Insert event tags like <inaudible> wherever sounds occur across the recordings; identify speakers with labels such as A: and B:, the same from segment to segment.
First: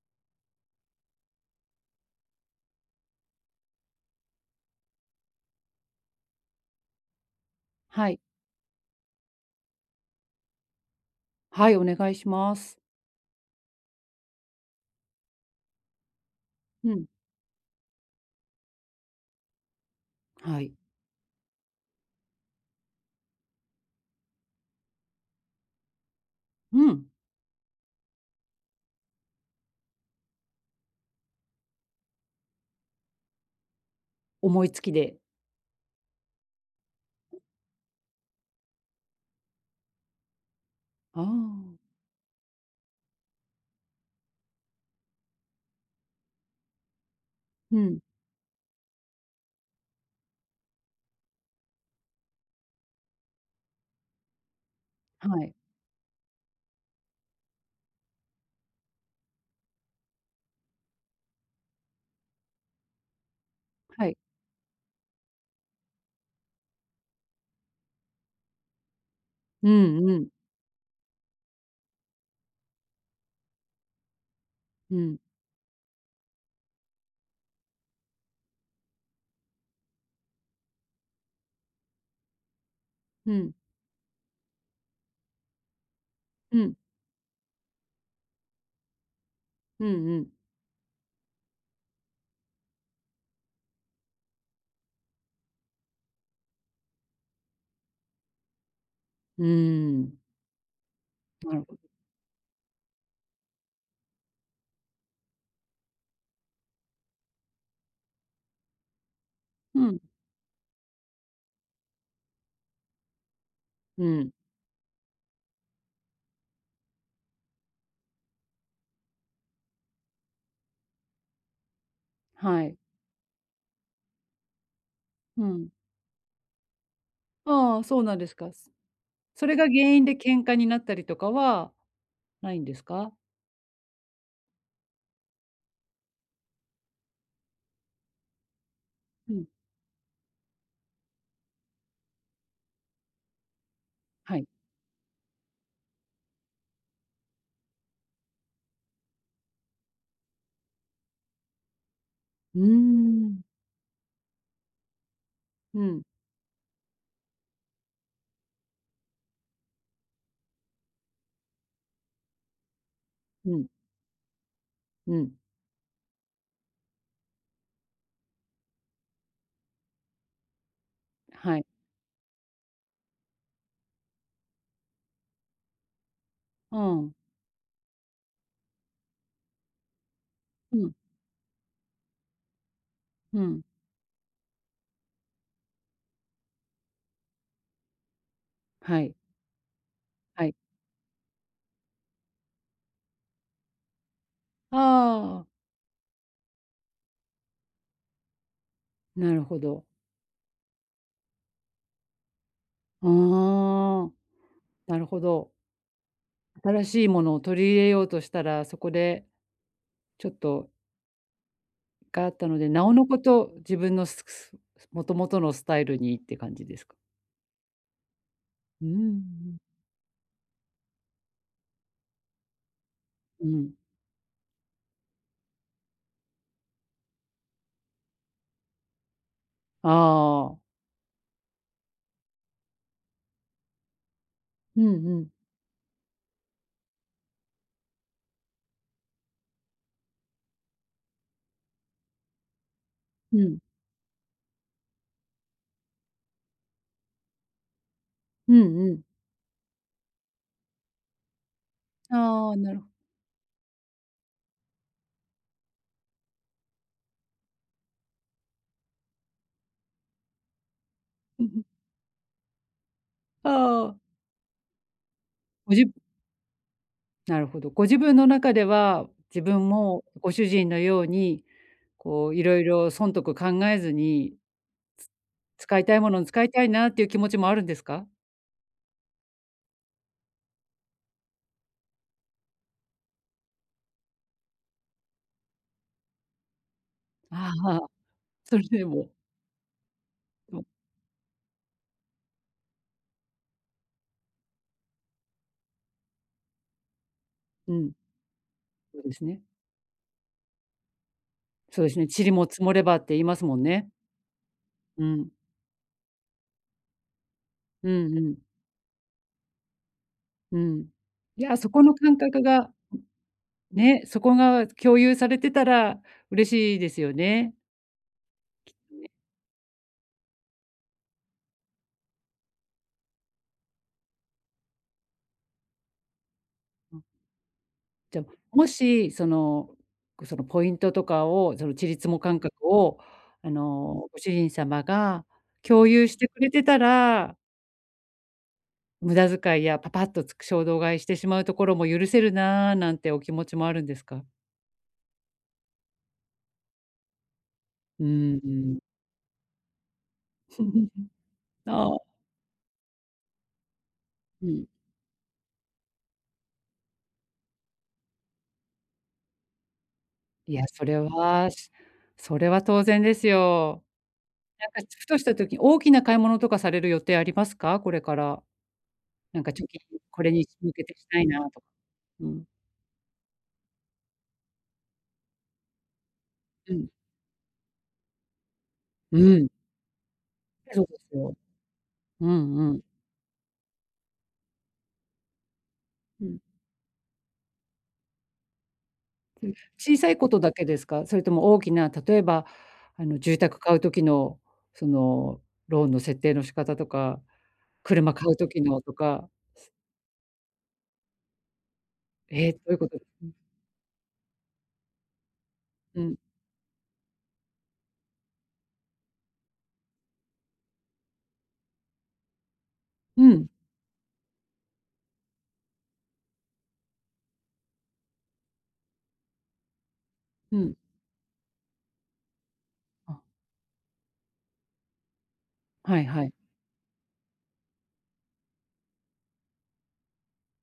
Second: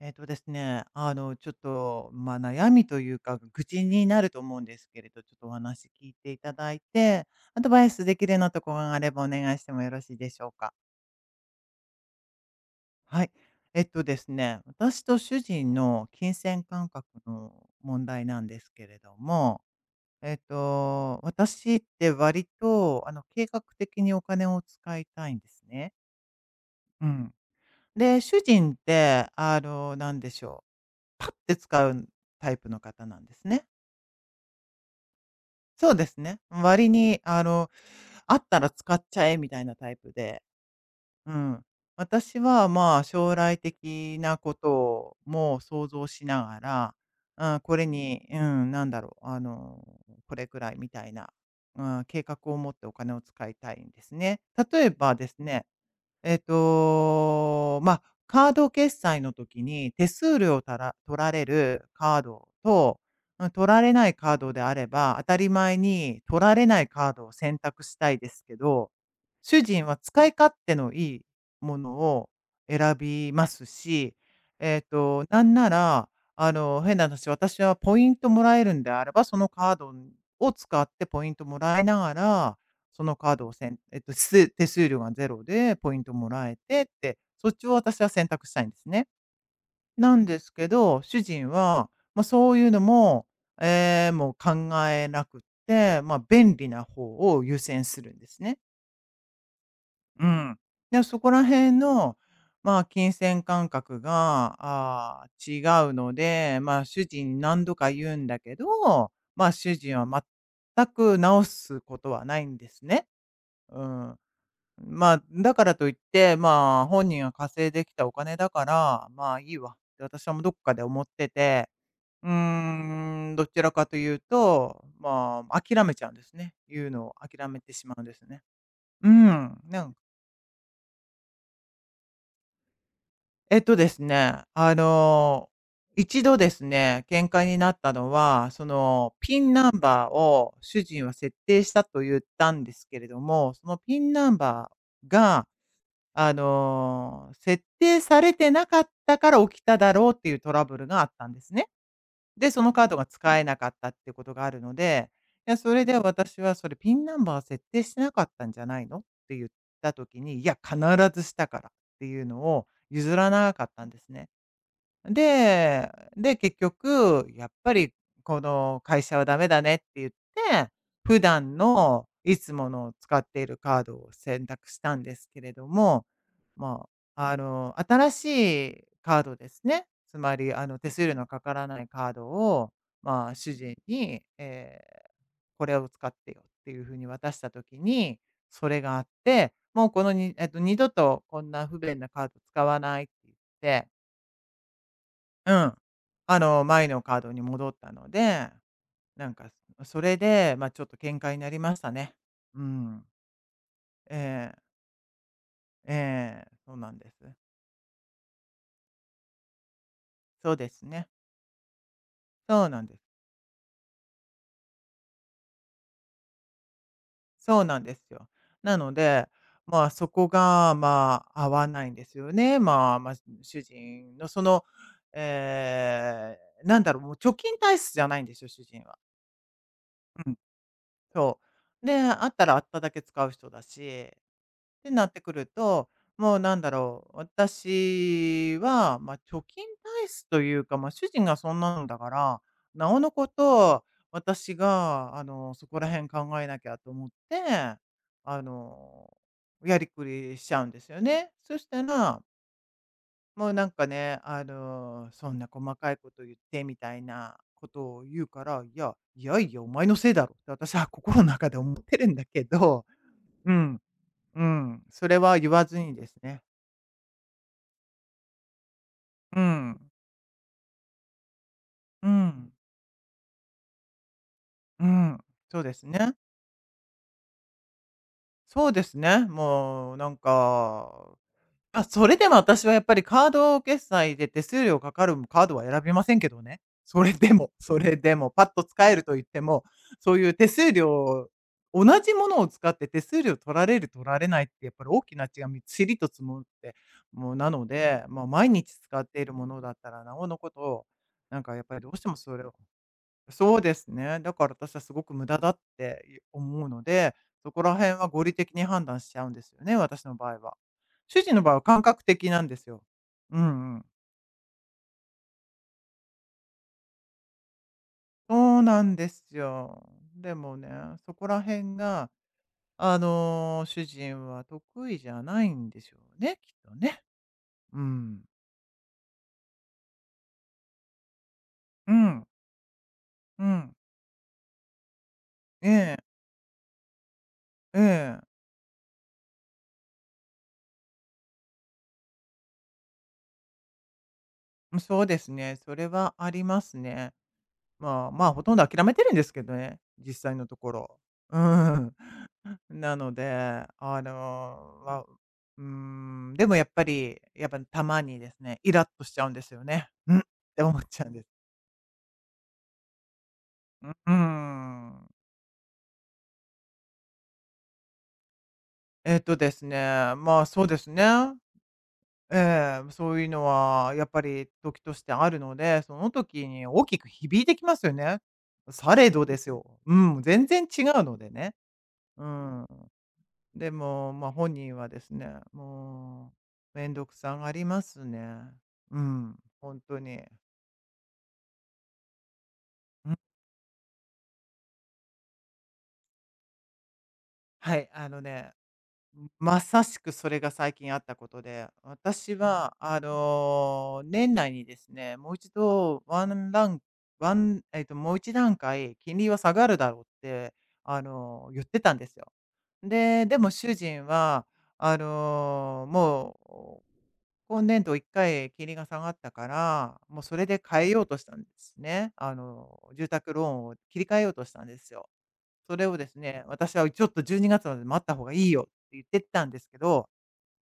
A: えっとですね、あの、ちょっと、まあ、悩みというか、愚痴になると思うんですけれど、ちょっとお話聞いていただいて、アドバイス
B: は
A: で
B: い。
A: きるようなところがあればお願いしてもよろしいでしょうか。
B: はい、お願いします。
A: はい。えっとですね、私と主人の金銭感
B: う
A: 覚
B: ん、
A: の問題なんですけれども、
B: はい。
A: 私って割と、計画的にお金を使いたいんですね。
B: うん、
A: うん。で、主人って、なんでしょう。パッて使うタイプの方なんですね。
B: 思いつきで。
A: そうですね。割に、あったら使っちゃえみたいなタイプで、
B: あ
A: うん。
B: あ、
A: 私は、まあ、将来的なことも想像しながら、うんこ
B: う
A: れ
B: ん、
A: に、うん、なんだろう、あの、これくらいみたいな、うん、計画を持ってお金を使いたいんですね。例えばです
B: はい、
A: ねまあ、カード決済の時に手数料をたら取られるカードと、うん、取られ
B: は
A: ない
B: い。
A: カードであれば、当たり前に取られないカードを選択したいですけど、主
B: う
A: 人は
B: んう
A: 使
B: ん、
A: い勝手のいいものを選びますし、
B: うん、
A: なんなら、変な話、私はポイントもらえるんであれば、そのカードを使ってポイントもらいながらそのカ
B: う
A: ードを
B: ん、
A: せんえっと、す手数料がゼロでポイントもらえ
B: うん、
A: てって、そっちを私は選択したいんですね。
B: うん、
A: な
B: う
A: ん
B: ん、
A: ですけど、主人は、まあ、そういうのも、ええ、もう考えなくって、まあ、便利な方を優先するんですね。
B: うーん、
A: うん。で、そこら
B: なる
A: 辺
B: ほど。
A: の、まあ、金銭感覚が、違うので、まあ、主人に何度か言うんだけど、まあ、主
B: う
A: 人
B: ん、
A: は全く直すことはないんですね。う
B: う
A: ん。
B: ん、
A: まあ、だからといって、まあ、本人が稼いできたお金だから、まあいいわって私はもうどっかで思ってて、
B: はい、
A: どちらかというと、
B: う
A: まあ、
B: ん。
A: 諦めちゃうんですね。言うのを諦めて
B: ああ、
A: しま
B: そ
A: う
B: う
A: んで
B: なん
A: す
B: です
A: ね。
B: か。
A: う
B: それ
A: ん。
B: が原
A: なんか
B: 因で喧嘩になったりとかはないんですか？
A: えっとですね、あの、一度ですね、喧嘩になったのは、その、
B: う
A: ピ
B: ん、
A: ンナンバーを主人は設定したと言ったんですけれども、そのピンナン
B: はい。
A: バーが設定されてなかったから起きただろうっていうトラブルがあったんですね。で、
B: う
A: そ
B: ー
A: のカードが使
B: ん、
A: えなかったっていうことがあるので、いや、そ
B: う
A: れで
B: ん、
A: 私はそれピンナンバー設定してなかったんじゃないのって言った時に、いや、必ずしたからっていうのを譲らな
B: う
A: か
B: ん、
A: ったんですね。
B: うん、
A: で、で、結局、やっぱりこの会社はダメだねって言って、普段
B: はい。
A: のいつもの使っているカードを選択したんですけれども、
B: う
A: ま
B: ん、
A: あ、新しいカードですね。つまり、
B: う
A: 手
B: ん、
A: 数料のかからないカードを、まあ、
B: う
A: 主
B: ん、
A: 人に、これを使ってよっていうふうに渡したときに、それがあ
B: は
A: っ
B: い、
A: て、もうこのに、え
B: は
A: っ
B: い。
A: と、二度とこんな不便なカード使わないって言って、
B: ああ、
A: うん。前のカードに戻ったので、な
B: な
A: ん
B: る
A: か、
B: ほど。
A: それで、まあ、ちょっと喧嘩になりましたね。うん。
B: ああ。
A: ええ、
B: なるほど。
A: ええ、そう
B: 新
A: なん
B: しい
A: で
B: も
A: す。
B: のを取り入れようとしたら、そこでちょっ
A: そうで
B: と
A: すね。
B: があったの
A: そう
B: で、
A: な
B: な
A: ん
B: お
A: で
B: の
A: す。
B: こと、自分のすすもともとのスタイルにって感じですか？
A: そうなんですよ。な
B: う
A: ので、
B: ん。
A: まあ、そこが、まあ、合わないんですよね。まあ、まあ、
B: う
A: 主
B: ん。
A: 人のその、えもう貯金体質じゃないんですよ、主人は。
B: あ
A: うん。
B: あ。
A: そう。で、あったらあっただけ使う人だし、
B: う
A: ってな
B: ん
A: っ
B: う
A: て
B: ん。
A: くると、もうなんだろう、私は、まあ、貯金体質というか、まあ、主人がそんなんだから、なおのこ
B: うん。
A: と、私がそこら辺考えなきゃと思って、あ
B: うんうん。
A: の、やりくりしちゃうんですよね。そしたら
B: ああ、なるほど。
A: もうなんかね、そんな細かいこと言ってみたいなことを言うから、お前のせいだろって私は心の中で思っ
B: <laughs>
A: てるんだけど、
B: あ
A: うん、
B: あ。
A: うん、それは言わ
B: ご
A: ず
B: じ
A: にですね。
B: なるほど。ご自分の中では、
A: う
B: 自分
A: ん、
B: もご主人のように、
A: う
B: こうい
A: ん、
B: ろいろ損得考えずに、
A: う
B: つ
A: ん、そうで
B: 使い
A: す
B: たいも
A: ね。
B: のに使いたいなっていう気持ちもあるんですか？
A: そうですね。もうなんかあ、それでも私はやっぱりカード決済で手数料かかるカードは選びませんけどね。それでも、
B: あ
A: <laughs> そ
B: あ、
A: れでも、パッ
B: そ
A: と
B: れで
A: 使える
B: も。
A: と言っても、そういう手数料同じものを使って手数料取られる取られないってやっぱり大きな違いみちりと積もって、もうなの
B: うん、
A: で、まあ、毎日使
B: そう
A: っ
B: で
A: て
B: す
A: いる
B: ね。
A: ものだったらなおのこと、なんかやっぱり
B: そう
A: ど
B: で
A: う
B: す
A: し
B: ね。
A: ても
B: 塵
A: それ
B: も
A: を
B: 積もればって言います
A: そ
B: も
A: う
B: ん
A: です
B: ね。
A: ね。だから私はすご
B: う
A: く無
B: ん。
A: 駄だってい思うので、そこら
B: う
A: 辺は
B: んう
A: 合理
B: ん。
A: 的に判断しちゃうんですよね、私の場合は。
B: うん。
A: 主人の
B: い
A: 場合
B: や、
A: は
B: そ
A: 感
B: この
A: 覚
B: 感
A: 的な
B: 覚
A: んです
B: が、
A: よ。うんうん。
B: ね、そこが共有されてたら嬉しいですよね。
A: そうなんですよ。でもね、そこら辺が、主人は得意じゃないんでしょうね、きっと
B: う
A: ね。
B: ん。
A: う
B: じゃ
A: ん。
B: あ、もし、その、そのポイントとかを、その
A: う
B: 塵積も
A: ん。
B: 感覚を、
A: う
B: あ
A: ん。
B: の、ご主人様が
A: え
B: 共
A: え。
B: 有してくれてたら、
A: ええ。
B: 無駄遣いやパパッとつく衝動買いしてしまうところも許せるな、なんてお気持ちもあるんですか？
A: うんそうですね。それはありますね。
B: う
A: まあまあ、
B: ん
A: ほ
B: う
A: とんど
B: ん。
A: 諦めてるんですけどね、実際のところ。
B: <laughs>
A: う
B: あ
A: ん。
B: あ、
A: なので、あ
B: うん。
A: の、わうーん、でもやっぱり、やっぱたまにですね、イラッとしちゃうんですよね。「うん」っ
B: い
A: て
B: や、
A: 思っ
B: それ
A: ちゃうんです。
B: は、しそれは当然ですよ。
A: ううー
B: なんかふ
A: ん。
B: とした時、大きな買い物とかされる予定ありますか？これから。
A: えっと
B: なん
A: で
B: か
A: す
B: 貯
A: ね、
B: 金、これ
A: ま
B: に
A: あ、そう
B: 向
A: で
B: け
A: す
B: て
A: ね。
B: したいなとか。うん。
A: ええ、そういうのはやっぱり時としてあるので、その時に
B: う
A: 大
B: ん。
A: きく響いてきますよね。され
B: う
A: どです
B: ん。
A: よ。うん、全然違
B: そうで
A: うの
B: す
A: で
B: よ。
A: ね。う
B: う
A: ん。
B: んうん。
A: でも、まあ、本人はですね、
B: う
A: も
B: ん。
A: うめんどくさがりますね。うん、本
B: 小
A: 当
B: さい
A: に。
B: ことだけですか？それとも大きな、例えば、あ
A: うん、
B: の、住宅買う時の、その、ローンの設定の仕方とか、
A: はい、あ
B: 車
A: の
B: 買う
A: ね、
B: 時のとか、
A: まさしくそれが最近あったことで、私
B: ええ、どうい
A: は
B: うこと、うん。
A: 年内にですね、もう一
B: う
A: 度
B: ん。
A: ワンランクワンえっと、もう一段階金利は下がるだろうって、言ってたんですよ。
B: う
A: で、で
B: ん。
A: も主人は、あの、もう、今年度1回金利が下がったから、もうそれ
B: う
A: で
B: ん。
A: 変えようとしたんですね。住
B: あ、
A: 宅ローンを切り替えようとしたんですよ。それを
B: はい
A: です
B: はい。
A: ね、私はちょっと12月まで待った方がいいよって言ってたんですけど、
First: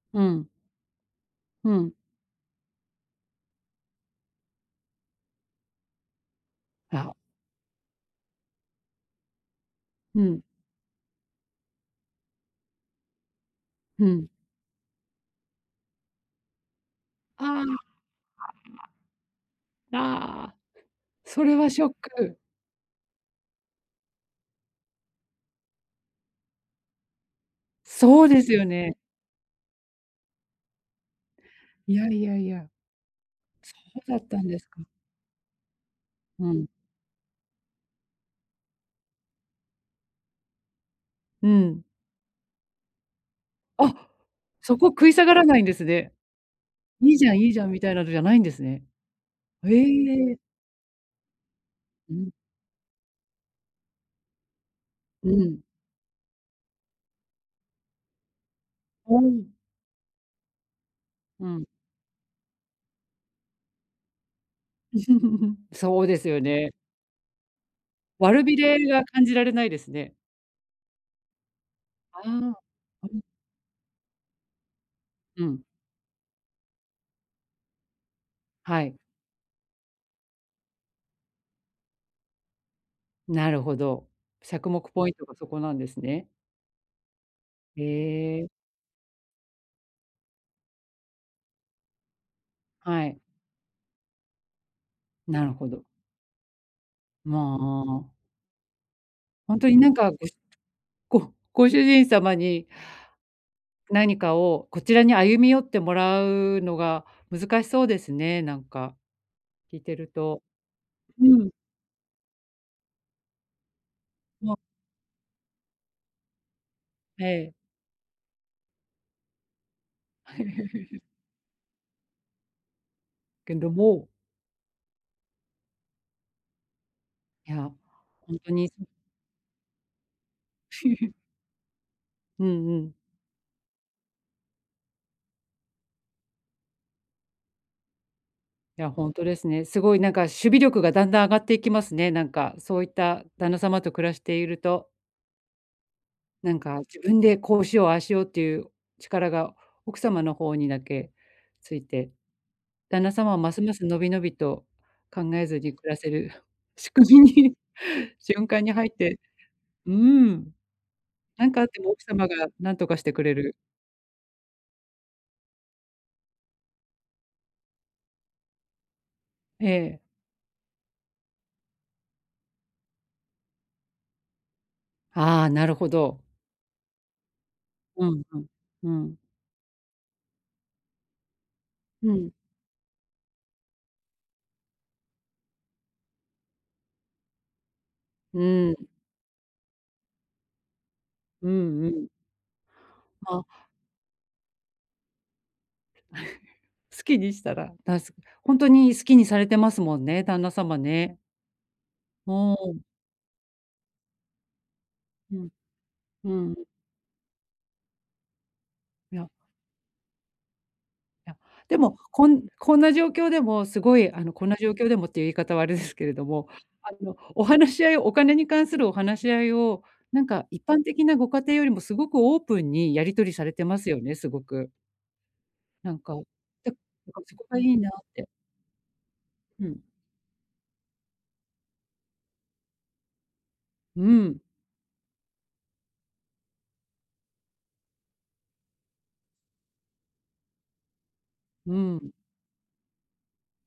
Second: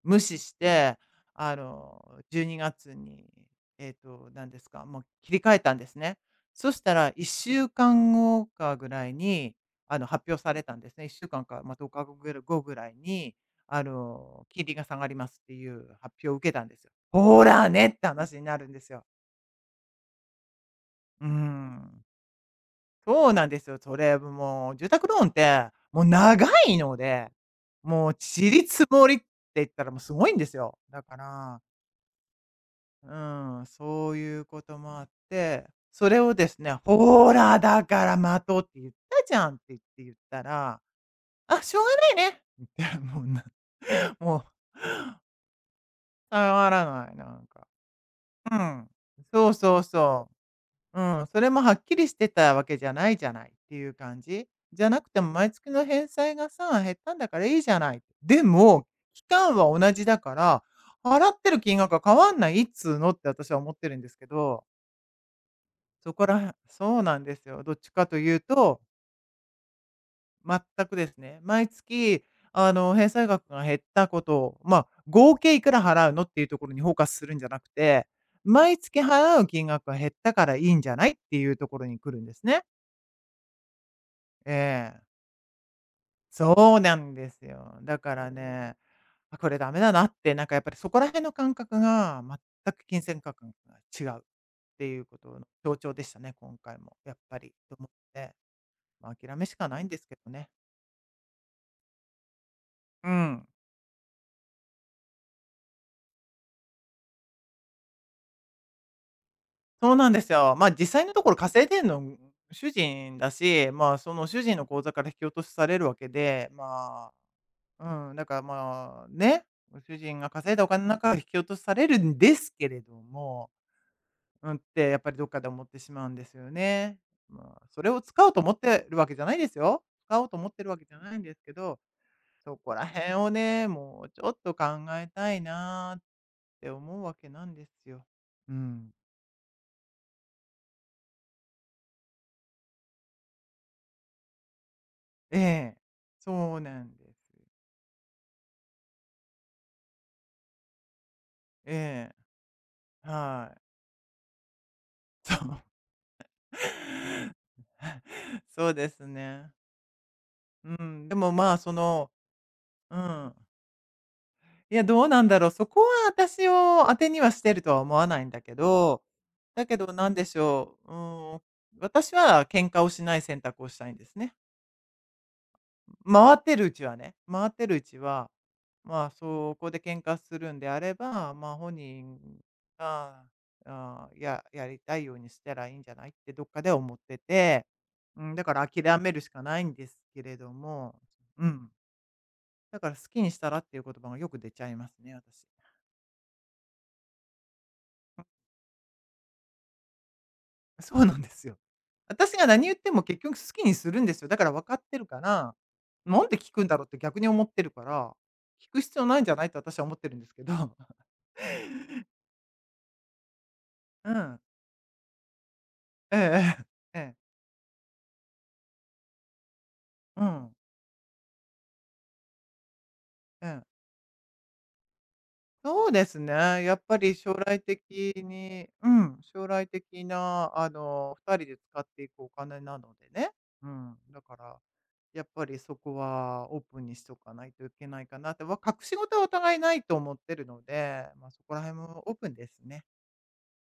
A: 無
B: う
A: 視
B: ん。
A: して、あ
B: うん。
A: の、12月にがつに、えっと、何ですか、もう切り替えたんですね。そしたら
B: あ、
A: 1週間後かんごかぐらいに、
B: う
A: 発表
B: ん、
A: されたんですね。1週間かんか、まあ、10日後ぐらいに、
B: うん。
A: 金利が下がりますっていう発表を受けたんですよ。ほら
B: あ
A: ねって話になるんですよ。
B: あ、ああ、
A: う
B: それはショッ
A: ん。
B: ク。
A: そうなんですよ。それもう住宅ローンって、もう長いので、もう
B: そうで
A: 散
B: すよ
A: り積
B: ね。
A: もりって言ったらもうすごいんですよ。だから
B: いやいやいや。
A: うん、
B: そう
A: そう
B: だった
A: いう
B: んで
A: こ
B: す
A: と
B: か。
A: もあって、それをで
B: う
A: す
B: ん。
A: ね、「ほら、だから待とうって言ったじゃん」って言ったら、
B: う
A: 「あ、しょう
B: ん。
A: がないね」って、もうな
B: あ、
A: <laughs> もう、
B: そこ食い下がらないんですね。
A: 触らな
B: い
A: い、
B: い
A: な
B: じゃん
A: ん
B: いいじゃ
A: か。
B: んみたいなのじゃないんで
A: う
B: すね。
A: ん。そう
B: へ
A: そうそ
B: え。
A: う。うん、それもはっきりし
B: う
A: て
B: ん、
A: たわけじゃないじゃないっていう感じ。じゃなくても
B: う
A: 毎
B: ん。
A: 月の返済がさ、減ったんだからいいじゃない。でも、
B: おお、
A: 期間は同じだから、払っ
B: う
A: てる
B: ん。
A: 金額は変わんないっつうのって私は思ってるんですけど。
B: <laughs> そう
A: そ
B: で
A: こ
B: す
A: ら
B: よ
A: へん <laughs>
B: ね。
A: そうなんですよ。どっちかという
B: 悪び
A: と、
B: れが感じられないですね。
A: 全くですね。毎
B: あ
A: 月、
B: あ。う
A: 返
B: ん、
A: 済額が減ったことを、まあ、合
B: う
A: 計い
B: ん。
A: くら払うのっていうところにフォーカスするんじゃなくて、毎
B: はい。
A: 月払う金額が減ったからいいんじゃないっていうところに来るんですね。
B: なるほど。
A: え
B: 着目
A: え。
B: ポイントがそこなんですね。
A: そうなんですよ。
B: へ
A: だから
B: え、
A: ね、あ、これダメだなって、なんかやっぱりそこら辺の感覚が全く金
B: はい、
A: 銭感覚が違うっていうことの
B: なるほ
A: 象
B: ど。
A: 徴でしたね、今回もやっぱりと思っ
B: もう、
A: て。まあ、諦めし
B: ほん
A: か
B: とに
A: ないん
B: なん
A: です
B: か、
A: け
B: ご
A: ど
B: し
A: ね。
B: ごご主人様に
A: うん。
B: 何かをこちらに歩み寄ってもらうのが難しそうですね、なんか聞い
A: そ
B: て
A: う
B: る
A: なんです
B: と。
A: よ。まあ、実際のところ
B: うん、
A: 稼いでんの、主人だし、まあ、その主
B: も
A: 人
B: う、
A: の口座から引き落としされるわけで、ま
B: ええ。
A: あ、うん、だからまあ、ね、主人が稼いだお金の
B: <laughs>
A: 中から引き落とされるんですけれども、
B: けども、
A: うんって、やっぱりどっかで思ってしまうんですよね。
B: い
A: まあ、
B: や、
A: それを使おう
B: ほん
A: と
B: と
A: 思っ
B: に
A: てるわけじゃないですよ。使おうと思ってるわけ
B: う
A: じゃないん
B: <laughs>
A: ですけど、
B: ん
A: そこ
B: う
A: ら
B: ん。
A: 辺をね、もうちょっと考えたいなーって思うわけなんですよ。う
B: い
A: ん。
B: や、ほんとですね。すごいなんか守備力がだんだん上がっていきますね。なんかそういった旦那様と暮らしていると、
A: ええ。
B: な
A: そ
B: ん
A: う
B: か
A: なん
B: 自
A: です。
B: 分でこうしよう、ああしようっていう力が奥様の方にだけつい
A: え
B: て、旦
A: え、
B: 那様は
A: は
B: ます
A: い。
B: ますのびのびと考
A: <laughs> そ
B: えず
A: う。<laughs>
B: に暮らせる <laughs> 仕組みに <laughs> 瞬間
A: そ
B: に
A: う
B: 入
A: で
B: っ
A: す
B: て、
A: ね。
B: うーん、
A: うん、でも、
B: なん
A: まあ、
B: かあっ
A: そ
B: ても奥
A: の
B: 様が何と
A: う
B: かしてく
A: ん。
B: れる。
A: いや、どうなんだろう、そこは私を当てにはしてるとは思わないんだけど、だ
B: え
A: けどなん
B: え。
A: でしょう、うん、私は喧嘩をしない選択をしたいんですね。
B: ああ、なるほど。
A: 回ってるうちはね、回ってるうち
B: うん
A: は、
B: うん。う
A: まあ、
B: ん。
A: そこで喧嘩するんであれば、まあ、本
B: う
A: 人
B: ん。
A: が、あーやりたいようにしたらいいんじゃないってどっかで思ってて、うん、
B: う
A: だから
B: ん
A: 諦めるしかないんですけれども、う
B: う
A: ん。
B: んうん。
A: だから好きに
B: ま
A: し
B: あ、
A: たらっていう言葉がよく出ちゃいますね、私。
B: 好きにしたら、本当に好きにされてますもんね、旦那様
A: <laughs> そうな
B: ね。
A: んですよ。私
B: う
A: が何言っ
B: ん、
A: ても結局好きにするんですよ。だから分かってるか
B: うん、
A: ら、なん
B: う
A: で聞
B: ん。
A: くんだろうって逆に思ってるから、聞く必要
B: い
A: ないん
B: や
A: じゃないって私は思ってるんですけど。う
B: いや、でも、こんな状況でもすごい、
A: ん。
B: あの、
A: <laughs>
B: こんな状況でもっていう言い方はあれですけれ
A: ええ
B: ども、
A: え
B: あ
A: え。え
B: の、
A: え。
B: お話し合いを、お金に関するお話し合いを、な
A: う
B: んか
A: ん。
B: 一般的なご家庭よりもすごくオープンにやり取りさ
A: う
B: れ
A: ん。
B: てますよね、すごく。
A: そう
B: なん
A: で
B: か、
A: す
B: だ
A: ね。
B: な
A: や
B: ん
A: っぱり
B: か
A: 将
B: そこが
A: 来
B: いい
A: 的
B: なって。
A: にうん、将来
B: うん。
A: 的な、2人で使っていくお金なのでね。うん。
B: う
A: だか
B: ん、
A: ら、やっぱりそこはオープンにしとかないといけないかなって、わ隠し事はお互いないと思ってるので、ま、そこら
B: う
A: 辺もオ
B: ん。
A: ープンですね。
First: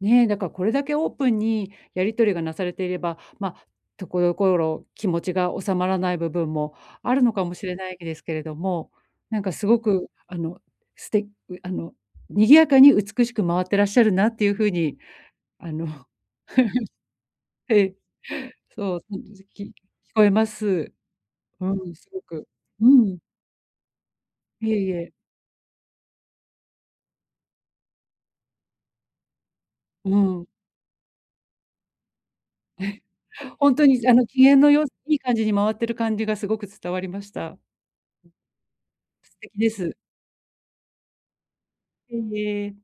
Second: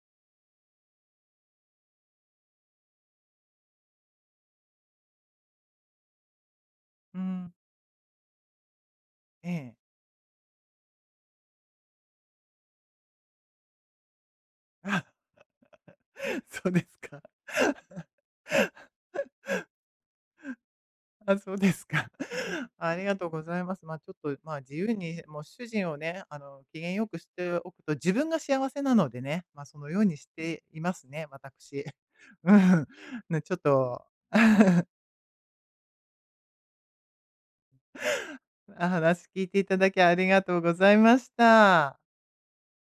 B: ねえ、だからこれだけオープンにやり取りがなされていれば、まあ、ところどころ気持ちが収まらない部分もあ
A: う
B: るのか
A: ん。
B: もしれないですけれども、なん
A: え
B: かす
A: え。
B: ごくあの、すてあの、賑やかに美しく回ってらっしゃるなっていうふうに、あの <laughs>
A: <laughs> そうですか。
B: ええ、そう、聞こえます。
A: <laughs> あ、そう
B: う
A: です
B: ん、
A: か。
B: すごく。
A: <laughs>
B: う
A: ありが
B: ん、
A: とうございます。まあ、ちょっと、まあ、
B: い
A: 自
B: えい
A: 由
B: え、
A: に、もう主人をね、機嫌よくしておくと、自分が幸せなのでね、まあ、そのように
B: う
A: し
B: ん。
A: ていますね、私。<laughs> うん。ね、ちょっ
B: ほんと
A: と
B: にあの機嫌の
A: <laughs>
B: い感じに回ってる感じがすごく伝わりました。
A: 話
B: 素
A: 聞いて
B: 敵
A: い
B: で
A: ただ
B: す。
A: きありがとうございました。
B: いえいえ。